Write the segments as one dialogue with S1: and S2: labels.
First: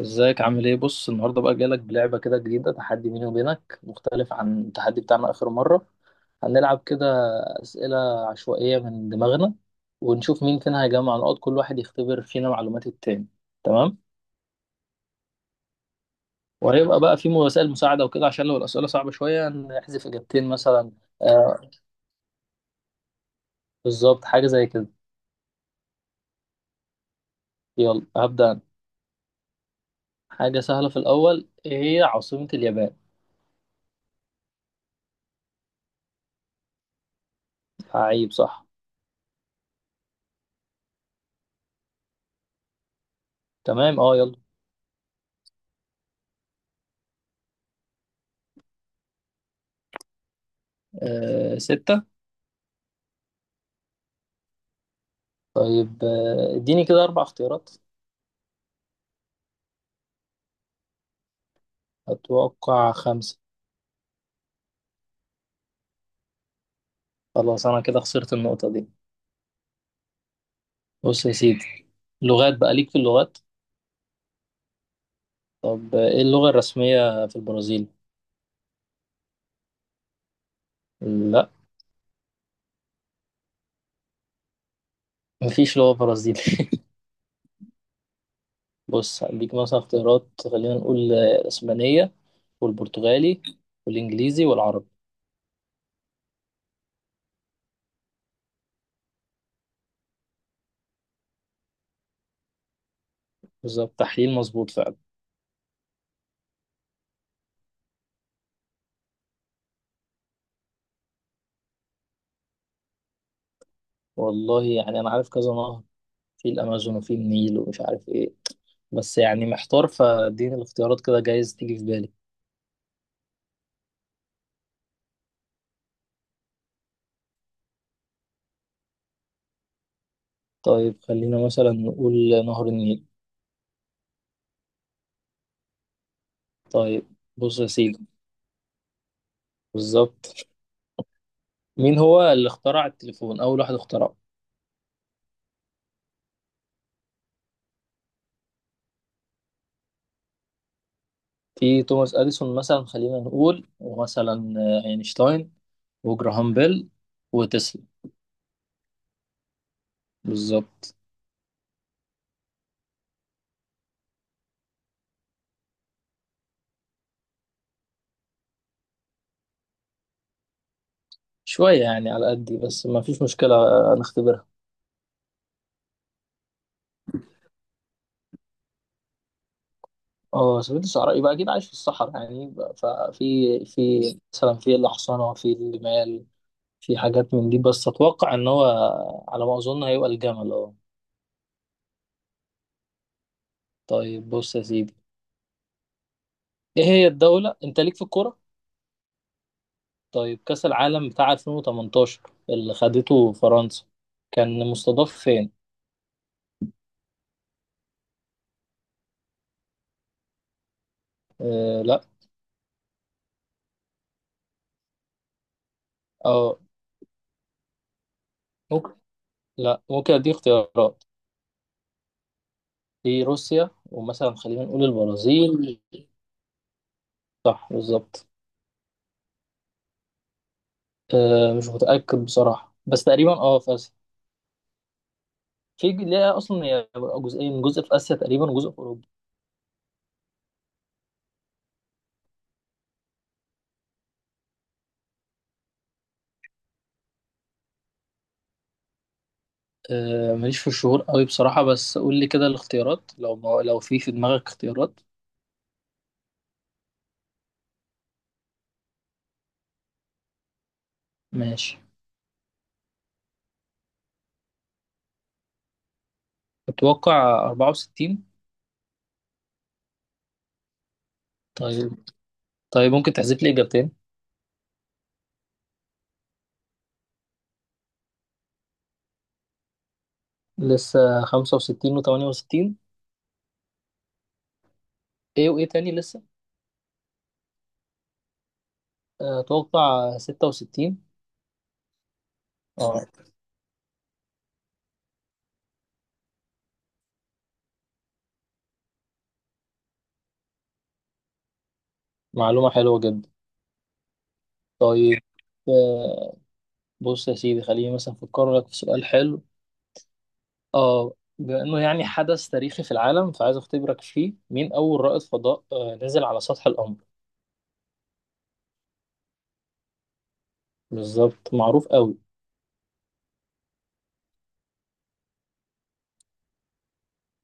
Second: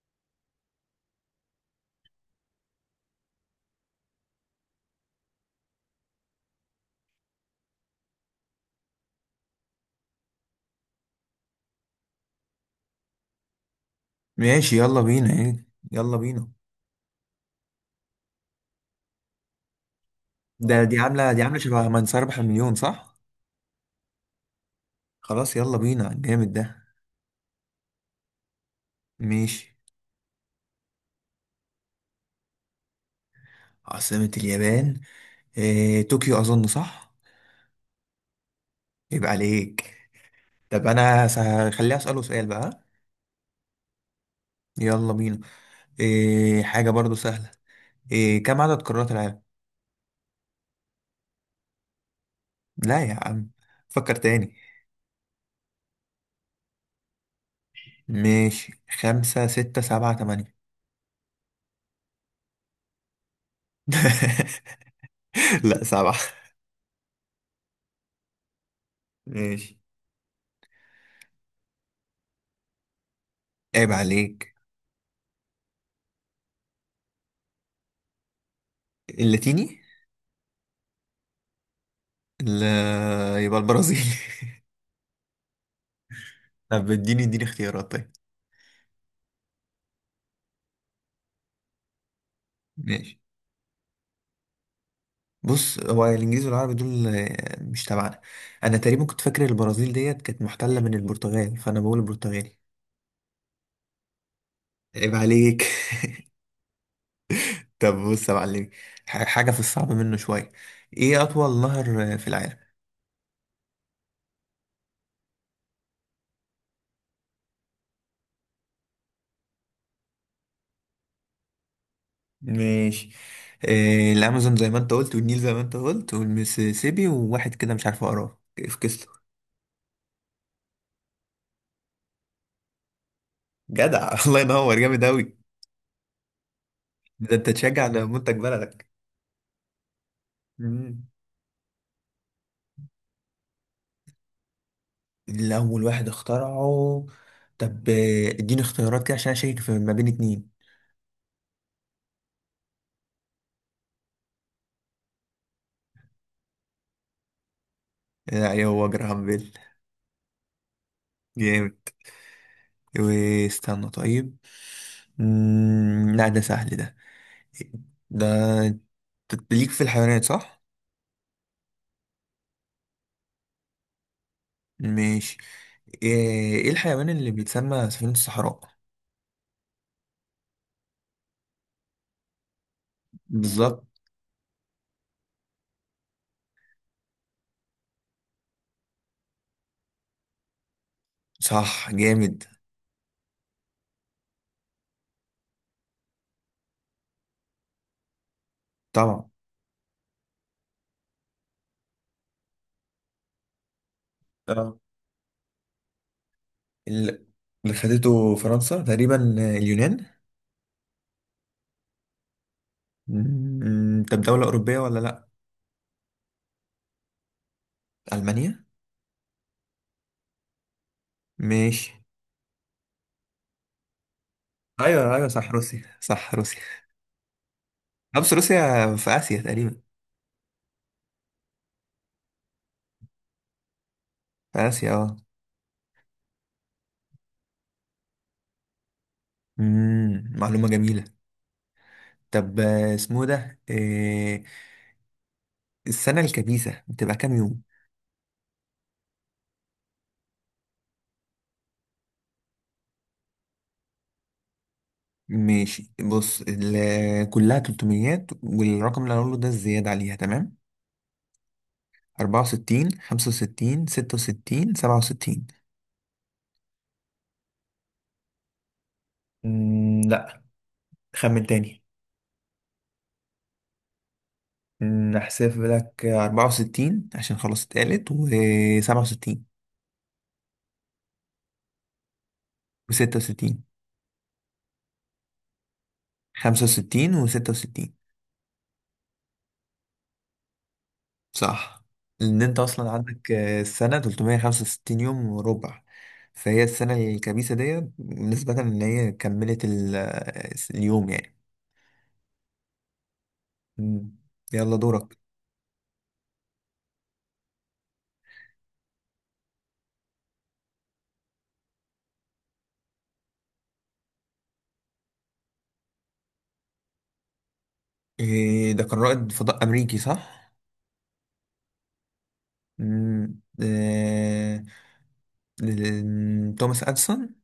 S1: ازيك عامل ايه؟ بص، النهارده بقى جالك بلعبه كده جديده، تحدي بيني وبينك مختلف عن التحدي بتاعنا اخر مره. هنلعب كده اسئله عشوائيه من دماغنا، ونشوف مين فينا هيجمع نقاط. كل واحد يختبر فينا معلومات التاني. تمام.
S2: ماشي، يلا بينا. ايه يلا بينا؟
S1: وهيبقى بقى في وسائل مساعده وكده، عشان لو الاسئله صعبه شويه نحذف اجابتين
S2: ده
S1: مثلا.
S2: دي عاملة دي عاملة
S1: آه،
S2: شبه من سيربح المليون، صح؟
S1: بالظبط حاجه زي كده.
S2: خلاص، يلا بينا. جامد ده.
S1: يلا هبدا انا.
S2: ماشي.
S1: حاجه سهله في الاول، ايه هي عاصمه اليابان؟
S2: عاصمة اليابان؟ إيه، طوكيو أظن صح؟
S1: عيب، صح.
S2: يبقى عليك. طب أنا هخليها أسأله، سؤال بقى.
S1: تمام، اه يلا.
S2: يلا بينا. إيه، حاجة برضو سهلة. إيه كم عدد قارات العالم؟
S1: آه ستة.
S2: لا يا عم، فكر تاني.
S1: طيب، اديني كده أربع اختيارات.
S2: ماشي، خمسة، ستة، سبعة، تمانية.
S1: أتوقع خمسة.
S2: لا، سبعة.
S1: خلاص، أنا كده خسرت النقطة دي.
S2: ماشي.
S1: بص يا سيدي، لغات، بقى ليك في اللغات.
S2: عيب عليك.
S1: طب، إيه اللغة الرسمية في البرازيل؟
S2: اللاتيني؟
S1: لا.
S2: لا. يبقى البرازيل؟
S1: مفيش لغة برازيلي
S2: طب اديني اختيارات. طيب
S1: بص، هديك مثلا اختيارات. خلينا نقول الإسبانية،
S2: ماشي.
S1: والبرتغالي، والإنجليزي والعربي.
S2: بص، هو الانجليز والعربي دول مش تبعنا. انا تقريبا كنت فاكر البرازيل ديت كانت محتله من البرتغال، فانا بقول البرتغالي.
S1: بالظبط، تحليل مظبوط فعلا.
S2: عيب عليك. طب بص يا معلمي، حاجه في الصعب منه شويه. ايه اطول نهر في العالم؟
S1: والله يعني أنا عارف كذا نهر، في الأمازون وفي النيل ومش عارف إيه، بس يعني محتار، فاديني الاختيارات كده جايز تيجي في بالي.
S2: ماشي. الامازون زي ما انت قلت، والنيل زي ما انت قلت، والميسيسيبي، وواحد كده مش عارف اقراه في كسله.
S1: طيب خلينا مثلا نقول نهر النيل.
S2: جدع. الله ينور، جامد اوي.
S1: طيب
S2: ده انت
S1: بص يا
S2: تشجع
S1: سيدي،
S2: على منتج بلدك.
S1: بالظبط.
S2: مم.
S1: مين هو اللي اخترع التليفون، أول واحد اخترعه؟
S2: اللي أول واحد اخترعه. طب، اديني اختيارات كده عشان أشيك في ما بين اتنين.
S1: في توماس أديسون مثلا، خلينا نقول، ومثلا أينشتاين، وجراهام بيل، وتسلا.
S2: لا، هو جراهام بيل.
S1: بالظبط.
S2: جامد. واستنى. طيب. لا ده سهل ده. ده أنت ليك في الحيوانات، صح؟
S1: شوية يعني على قدي، بس ما فيش مشكلة، نختبرها.
S2: ماشي. ايه إيه الحيوان اللي بيتسمى سفينة الصحراء؟
S1: اه، سفينة الصحراء يبقى أكيد عايش في الصحراء، يعني يبقى- ففي
S2: بالظبط.
S1: في مثلا في الأحصنة، في الجمال، في حاجات من دي، بس أتوقع إن هو على ما أظن هيبقى الجمل، اه.
S2: صح، جامد.
S1: طيب بص يا سيدي، ايه هي الدولة، انت ليك في الكورة.
S2: طبعا.
S1: طيب كأس العالم بتاع 2018 اللي خدته فرنسا كان
S2: اه،
S1: مستضاف فين؟
S2: ال- اللي خدته فرنسا تقريبا، اليونان.
S1: آه لا.
S2: طب دولة أوروبية ولا لأ؟
S1: اه
S2: ألمانيا.
S1: ممكن. لا، ممكن اديك اختيارات.
S2: ماشي.
S1: في روسيا، ومثلا خلينا نقول
S2: ايوه ايوه، صح
S1: البرازيل.
S2: روسيا، صح روسيا.
S1: صح، بالظبط.
S2: خمس روسيا. في اسيا تقريبا.
S1: آه، مش متأكد بصراحة، بس تقريبا اه في اسيا.
S2: في اسيا، اه.
S1: ليها اصلا هي جزئين، جزء في اسيا تقريبا وجزء في اوروبا.
S2: معلومه جميله. طب، اسمه ده إيه؟ السنه الكبيسه بتبقى كام يوم؟
S1: آه، ماليش في الشهور قوي بصراحة، بس قول لي كده الاختيارات، لو ما لو في دماغك اختيارات.
S2: ماشي، بص كلها 300، والرقم اللي هقوله ده الزياده عليها، تمام؟
S1: ماشي.
S2: 64، 65، 66، 67.
S1: اتوقع 64.
S2: لا، خمن تاني.
S1: طيب. طيب ممكن تحذف لي إجابتين.
S2: هحسب لك 64 عشان خلاص اتقالت، و67.
S1: لسه خمسة وستين وتمانية وستين.
S2: و66.
S1: إيه وإيه تاني لسه؟
S2: 65 و66.
S1: آه، أتوقع ستة وستين.
S2: صح. لان انت اصلا
S1: أه.
S2: عندك السنه 365 يوم وربع. فهي السنه الكبيسه دي نسبه ان هي كملت اليوم يعني.
S1: معلومة حلوة جدا.
S2: مم. يلا دورك.
S1: طيب، آه، بص يا سيدي، خليني مثلا أفكر لك في سؤال حلو. أه، بما إنه يعني حدث تاريخي في العالم، فعايز أختبرك فيه. مين أول رائد فضاء نزل على سطح القمر؟
S2: إيه ده؟ كان رائد فضاء امريكي، صح.
S1: بالظبط، معروف قوي.
S2: مم. توماس اديسون.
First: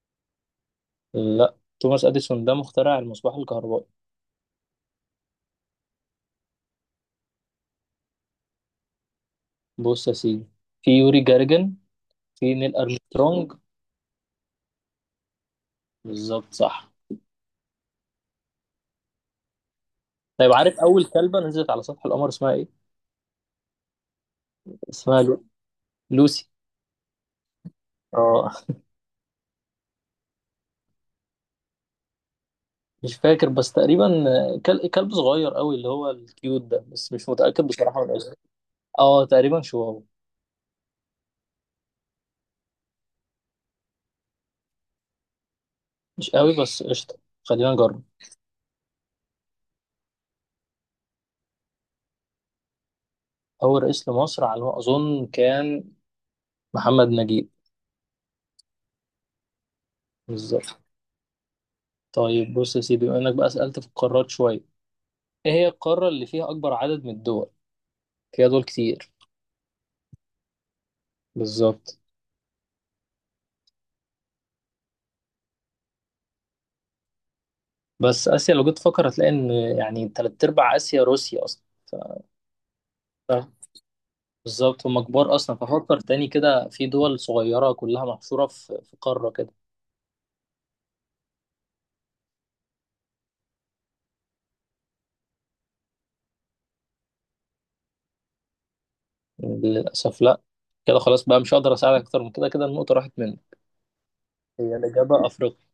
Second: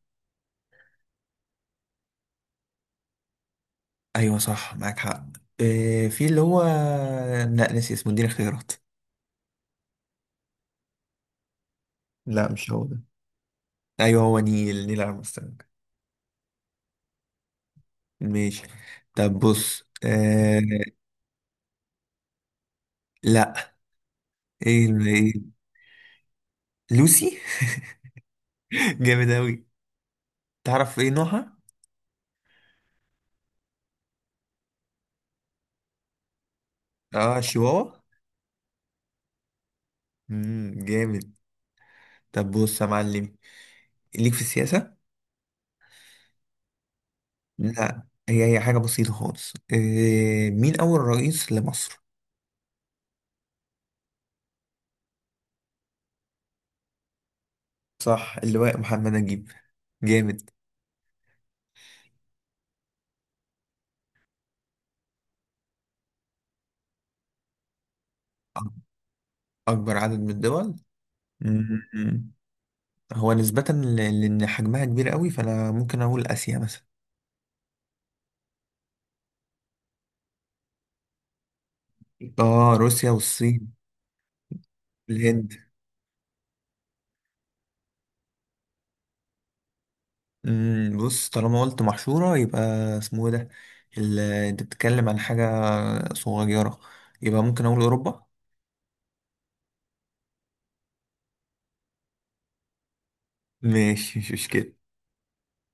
S1: لا، توماس أديسون ده مخترع المصباح الكهربائي.
S2: ايوه صح، معاك حق. إيه في اللي هو، لا ناسي اسمه، اديني اختيارات.
S1: بص يا سيدي، في يوري جارجن،
S2: لا
S1: في
S2: مش
S1: نيل
S2: هو ده.
S1: أرمسترونج.
S2: ايوه، هو نيل ارمسترونج.
S1: بالظبط، صح.
S2: ماشي. طب بص.
S1: طيب، عارف اول كلبه نزلت على سطح القمر اسمها ايه؟
S2: لا،
S1: اسمها
S2: ايه؟
S1: لوسي.
S2: لوسي.
S1: اه.
S2: جامد اوي. تعرف ايه نوعها؟
S1: مش فاكر بس تقريبا كلب صغير قوي، اللي هو الكيوت ده، بس مش
S2: اه،
S1: متاكد
S2: شيواوا.
S1: بصراحه من اسمه. اه تقريبا شواو.
S2: جامد. طب بص يا معلم، ليك في السياسة.
S1: مش قوي بس قشطه، خلينا
S2: لا،
S1: نجرب.
S2: هي حاجة بسيطة خالص. إيه مين أول رئيس لمصر؟
S1: اول رئيس لمصر على ما اظن كان محمد نجيب.
S2: صح، اللواء محمد نجيب. جامد.
S1: بالظبط. طيب بص يا سيدي، بما انك بقى سالت في القارات شويه، ايه هي القاره اللي فيها اكبر عدد من الدول؟ فيها دول
S2: أك-
S1: كتير.
S2: أكبر عدد من الدول.
S1: بالظبط.
S2: مم. هو نسبة لأن حجمها كبير قوي، فأنا ممكن أقول آسيا مثلا.
S1: بس اسيا لو جيت تفكر هتلاقي ان، يعني تلات ارباع اسيا روسيا اصلا.
S2: اه، روسيا والصين
S1: بالظبط هم كبار
S2: والهند.
S1: اصلا، ففكر تاني كده في دول صغيره كلها محشوره في قاره كده.
S2: بص، طالما قلت محشورة يبقى اسمه ايه ده، انت بتتكلم عن حاجة صغيرة، يبقى ممكن اقول اوروبا.
S1: للاسف لا. كده خلاص بقى مش هقدر اساعدك اكتر من كده، كده النقطه راحت منك.
S2: ماشي، مش مشكلة.
S1: هي الاجابه افريقيا.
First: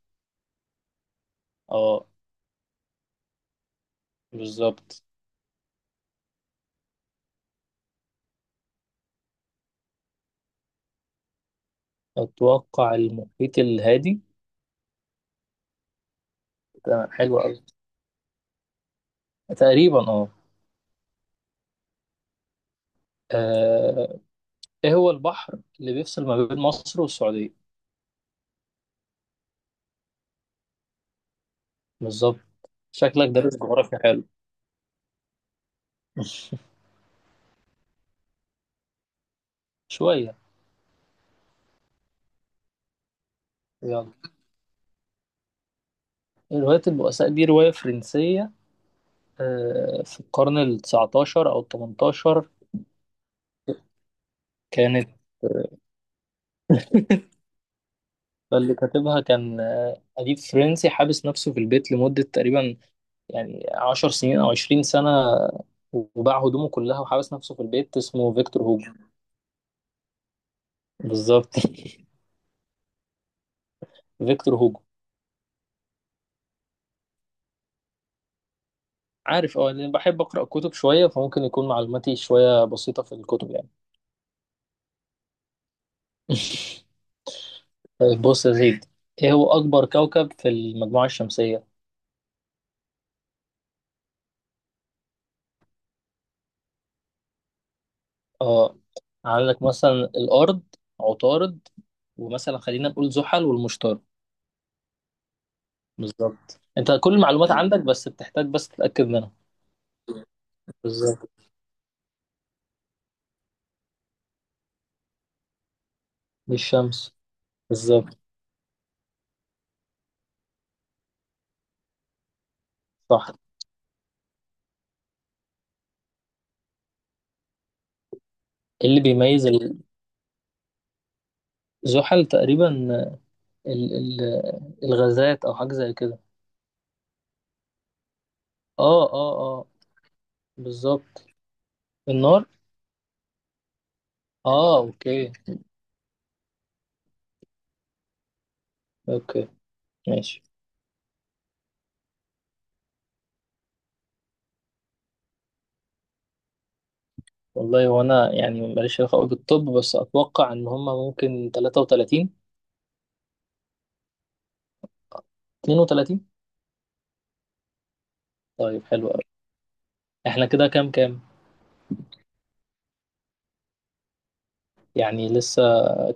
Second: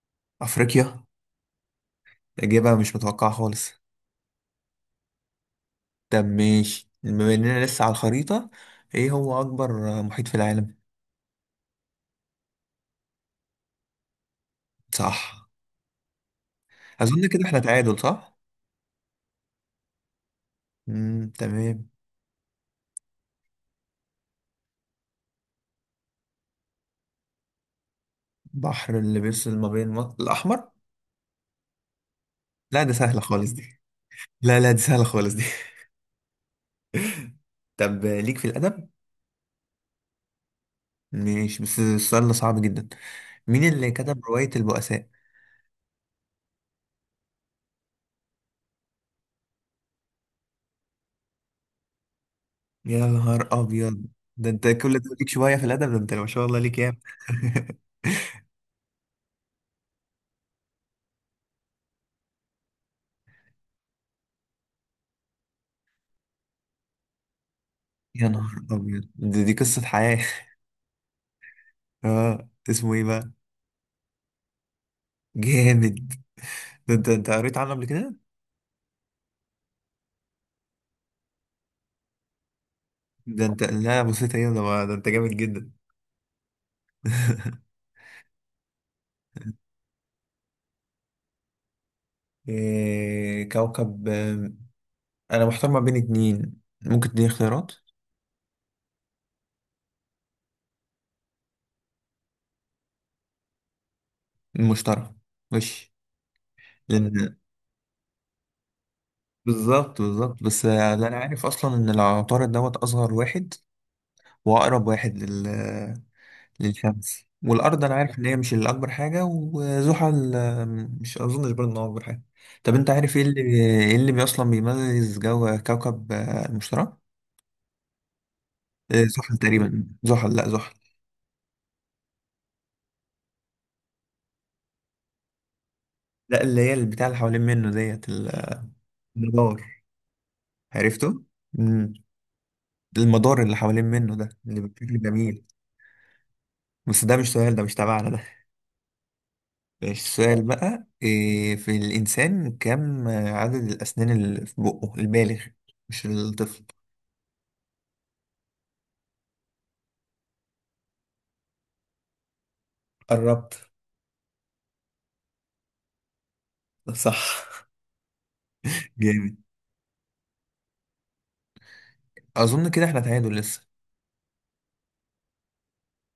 S2: افريقيا.
S1: اه.
S2: اجابة مش متوقعة خالص.
S1: بالظبط.
S2: طب ماشي، بما اننا لسه على الخريطة، ايه هو اكبر محيط في العالم؟
S1: اتوقع المحيط الهادي.
S2: صح.
S1: تمام
S2: اظن
S1: حلو
S2: كده احنا
S1: قوي.
S2: تعادل، صح.
S1: تقريبا اه.
S2: تمام.
S1: آه، ايه هو البحر اللي بيفصل ما بين مصر والسعوديه؟
S2: بحر اللي بيفصل ما بين مصر، الاحمر.
S1: بالظبط.
S2: لا، ده سهلة
S1: شكلك
S2: خالص
S1: دارس
S2: دي.
S1: جغرافيا حلو.
S2: لا لا، دي سهلة خالص دي. طب، ليك في الادب؟
S1: شويه.
S2: ماشي، بس السؤال ده صعب جدا. مين اللي
S1: يلا.
S2: كتب رواية البؤساء؟
S1: رواية البؤساء دي رواية فرنسية، في القرن ال 19 أو ال 18
S2: يا نهار أبيض، ده أنت كل
S1: كانت.
S2: ده ليك شوية في الأدب؟ ده أنت ما شاء الله ليك ياما.
S1: اللي كاتبها كان أديب فرنسي حابس نفسه في البيت لمدة تقريبا يعني عشر سنين أو عشرين سنة، وباع هدومه كلها وحابس نفسه في البيت،
S2: يا
S1: اسمه
S2: نهار
S1: فيكتور هوجو.
S2: أبيض، دي قصة حياة.
S1: بالظبط
S2: اه، اسمه إيه بقى؟
S1: فيكتور هوجو.
S2: جامد. ده أنت قريت عنه قبل كده؟
S1: عارف، اه، لأن بحب أقرأ كتب شوية، فممكن يكون معلوماتي شوية بسيطة في
S2: ده
S1: الكتب
S2: أنت،
S1: يعني.
S2: لا بصيت هنا، ده أنت جامد جدا.
S1: طيب بص يا زيد، إيه هو أكبر كوكب في المجموعة الشمسية؟
S2: إيه كوكب، أنا محتار ما بين اتنين، ممكن تديني اختيارات؟
S1: اه. عندك مثلا الأرض، عطارد، ومثلا خلينا نقول زحل والمشتري.
S2: المشتري. ماشي.
S1: بالظبط، انت كل
S2: لأن
S1: المعلومات عندك، بس بتحتاج بس تتأكد منها.
S2: بالظبط بالظبط، بس ده انا
S1: بالظبط.
S2: عارف اصلا ان العطارد دوت اصغر واحد. واقرب واحد
S1: دي الشمس.
S2: للشمس والارض. انا
S1: بالظبط
S2: عارف ان هي مش الاكبر حاجه، وزحل مش اظنش برضه ان هو اكبر حاجه. طب انت عارف ايه
S1: صح.
S2: اللي ايه اللي اصلا بيميز جو كوكب المشتري؟
S1: إيه اللي
S2: زحل،
S1: بيميز؟
S2: تقريبا زحل، لا زحل.
S1: الزحل تقريبا، ال الغازات او حاجة زي كده.
S2: لا، اللي هي البتاع اللي حوالين منه ديت
S1: اه اه
S2: المدار.
S1: اه.
S2: عرفته.
S1: بالظبط.
S2: مم.
S1: النار.
S2: المدار اللي حوالين منه ده اللي
S1: اه
S2: بشكل
S1: اوكي.
S2: جميل. بس ده مش سؤال، ده مش تبعنا.
S1: اوكي.
S2: ماشي، السؤال
S1: ماشي.
S2: بقى إيه؟ في الإنسان، كم عدد الأسنان اللي في بقه البالغ؟ مش الطفل.
S1: والله وانا يعني ماليش علاقة قوي بالطب، بس اتوقع ان هما ممكن 33.
S2: قربت.
S1: 32.
S2: صح،
S1: طيب حلو قوي.
S2: جامد.
S1: احنا كده كام كام؟
S2: أظن كده إحنا تعادل لسه.
S1: يعني لسه.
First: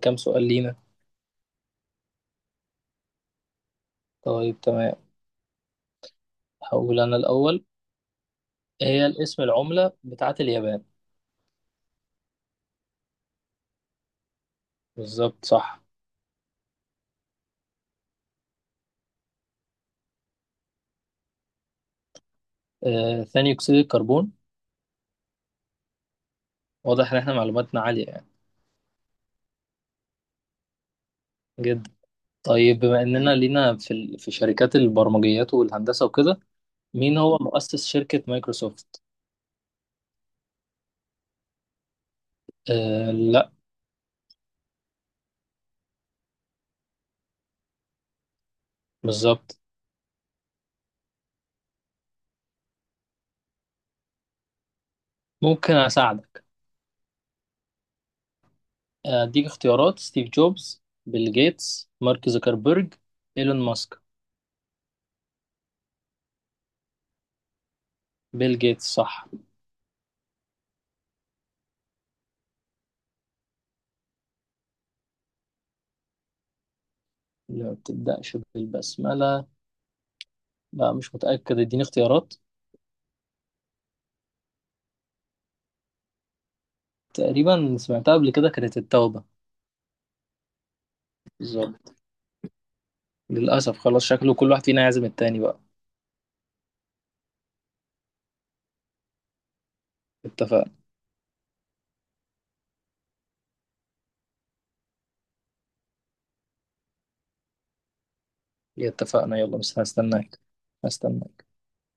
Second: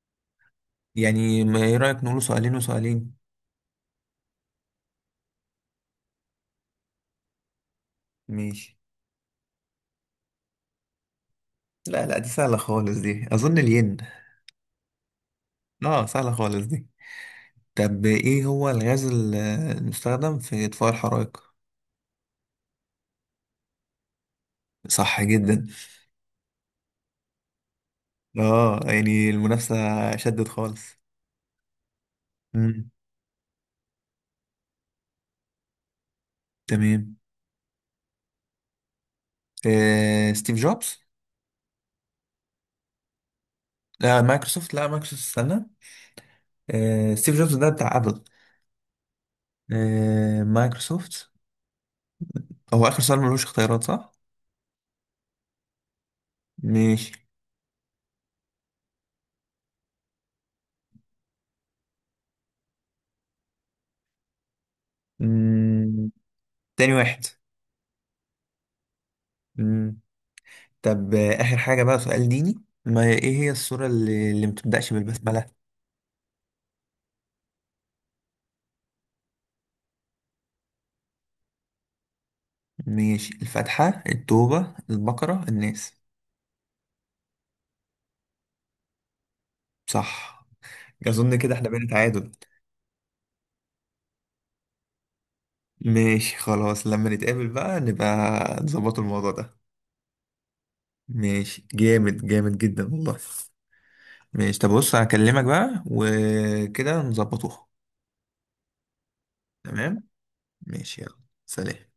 S1: كام سؤال لينا؟
S2: يعني، ما إيه رأيك نقوله سؤالين وسؤالين؟
S1: طيب تمام. هقول انا الاول.
S2: ماشي.
S1: هي الاسم العملة بتاعت اليابان؟
S2: لا لا، دي سهلة خالص دي، أظن الين.
S1: بالظبط صح.
S2: آه، سهلة خالص دي. طب إيه هو الغاز المستخدم في إطفاء الحرائق؟
S1: ثاني أكسيد الكربون.
S2: صح جدا.
S1: واضح إن إحنا معلوماتنا عالية يعني.
S2: يعني المنافسة شدت خالص.
S1: جدا. طيب،
S2: مم.
S1: بما إننا لينا في في شركات البرمجيات والهندسة وكده،
S2: تمام.
S1: مين هو مؤسس شركة مايكروسوفت؟
S2: ستيف جوبز.
S1: آه لا.
S2: مايكروسوفت، لا مايكروسوفت استنى. ستيف جوبز ده بتاع ابل.
S1: بالظبط.
S2: مايكروسوفت. هو اخر سؤال ملوش اختيارات، صح؟
S1: ممكن أساعدك.
S2: ماشي.
S1: أديك اختيارات: ستيف جوبز، بيل جيتس، مارك زوكربيرج، إيلون ماسك.
S2: مم. تاني واحد.
S1: بيل جيتس، صح.
S2: مم. طب، اخر حاجة، بقى سؤال ديني. ما ايه هي السورة اللي ما بتبدأش بالبسملة؟
S1: ما بتبدأش بالبسملة. لا مش متأكد، اديني اختيارات.
S2: ماشي، الفاتحة، التوبة، البقرة، الناس.
S1: تقريبا سمعتها قبل كده، كانت التوبة.
S2: صح. اظن كده احنا بقينا
S1: بالظبط.
S2: تعادل.
S1: للأسف خلاص، شكله كل واحد فينا يعزم التاني بقى.
S2: ماشي خلاص، لما نتقابل بقى نبقى نظبط الموضوع ده.
S1: اتفقنا.
S2: ماشي، جامد، جامد جدا والله. ماشي، طب بص هكلمك بقى وكده نظبطوها.
S1: اتفقنا يلا، بس
S2: تمام.
S1: هستناك.
S2: ماشي، يلا.
S1: هستناك.
S2: سلام.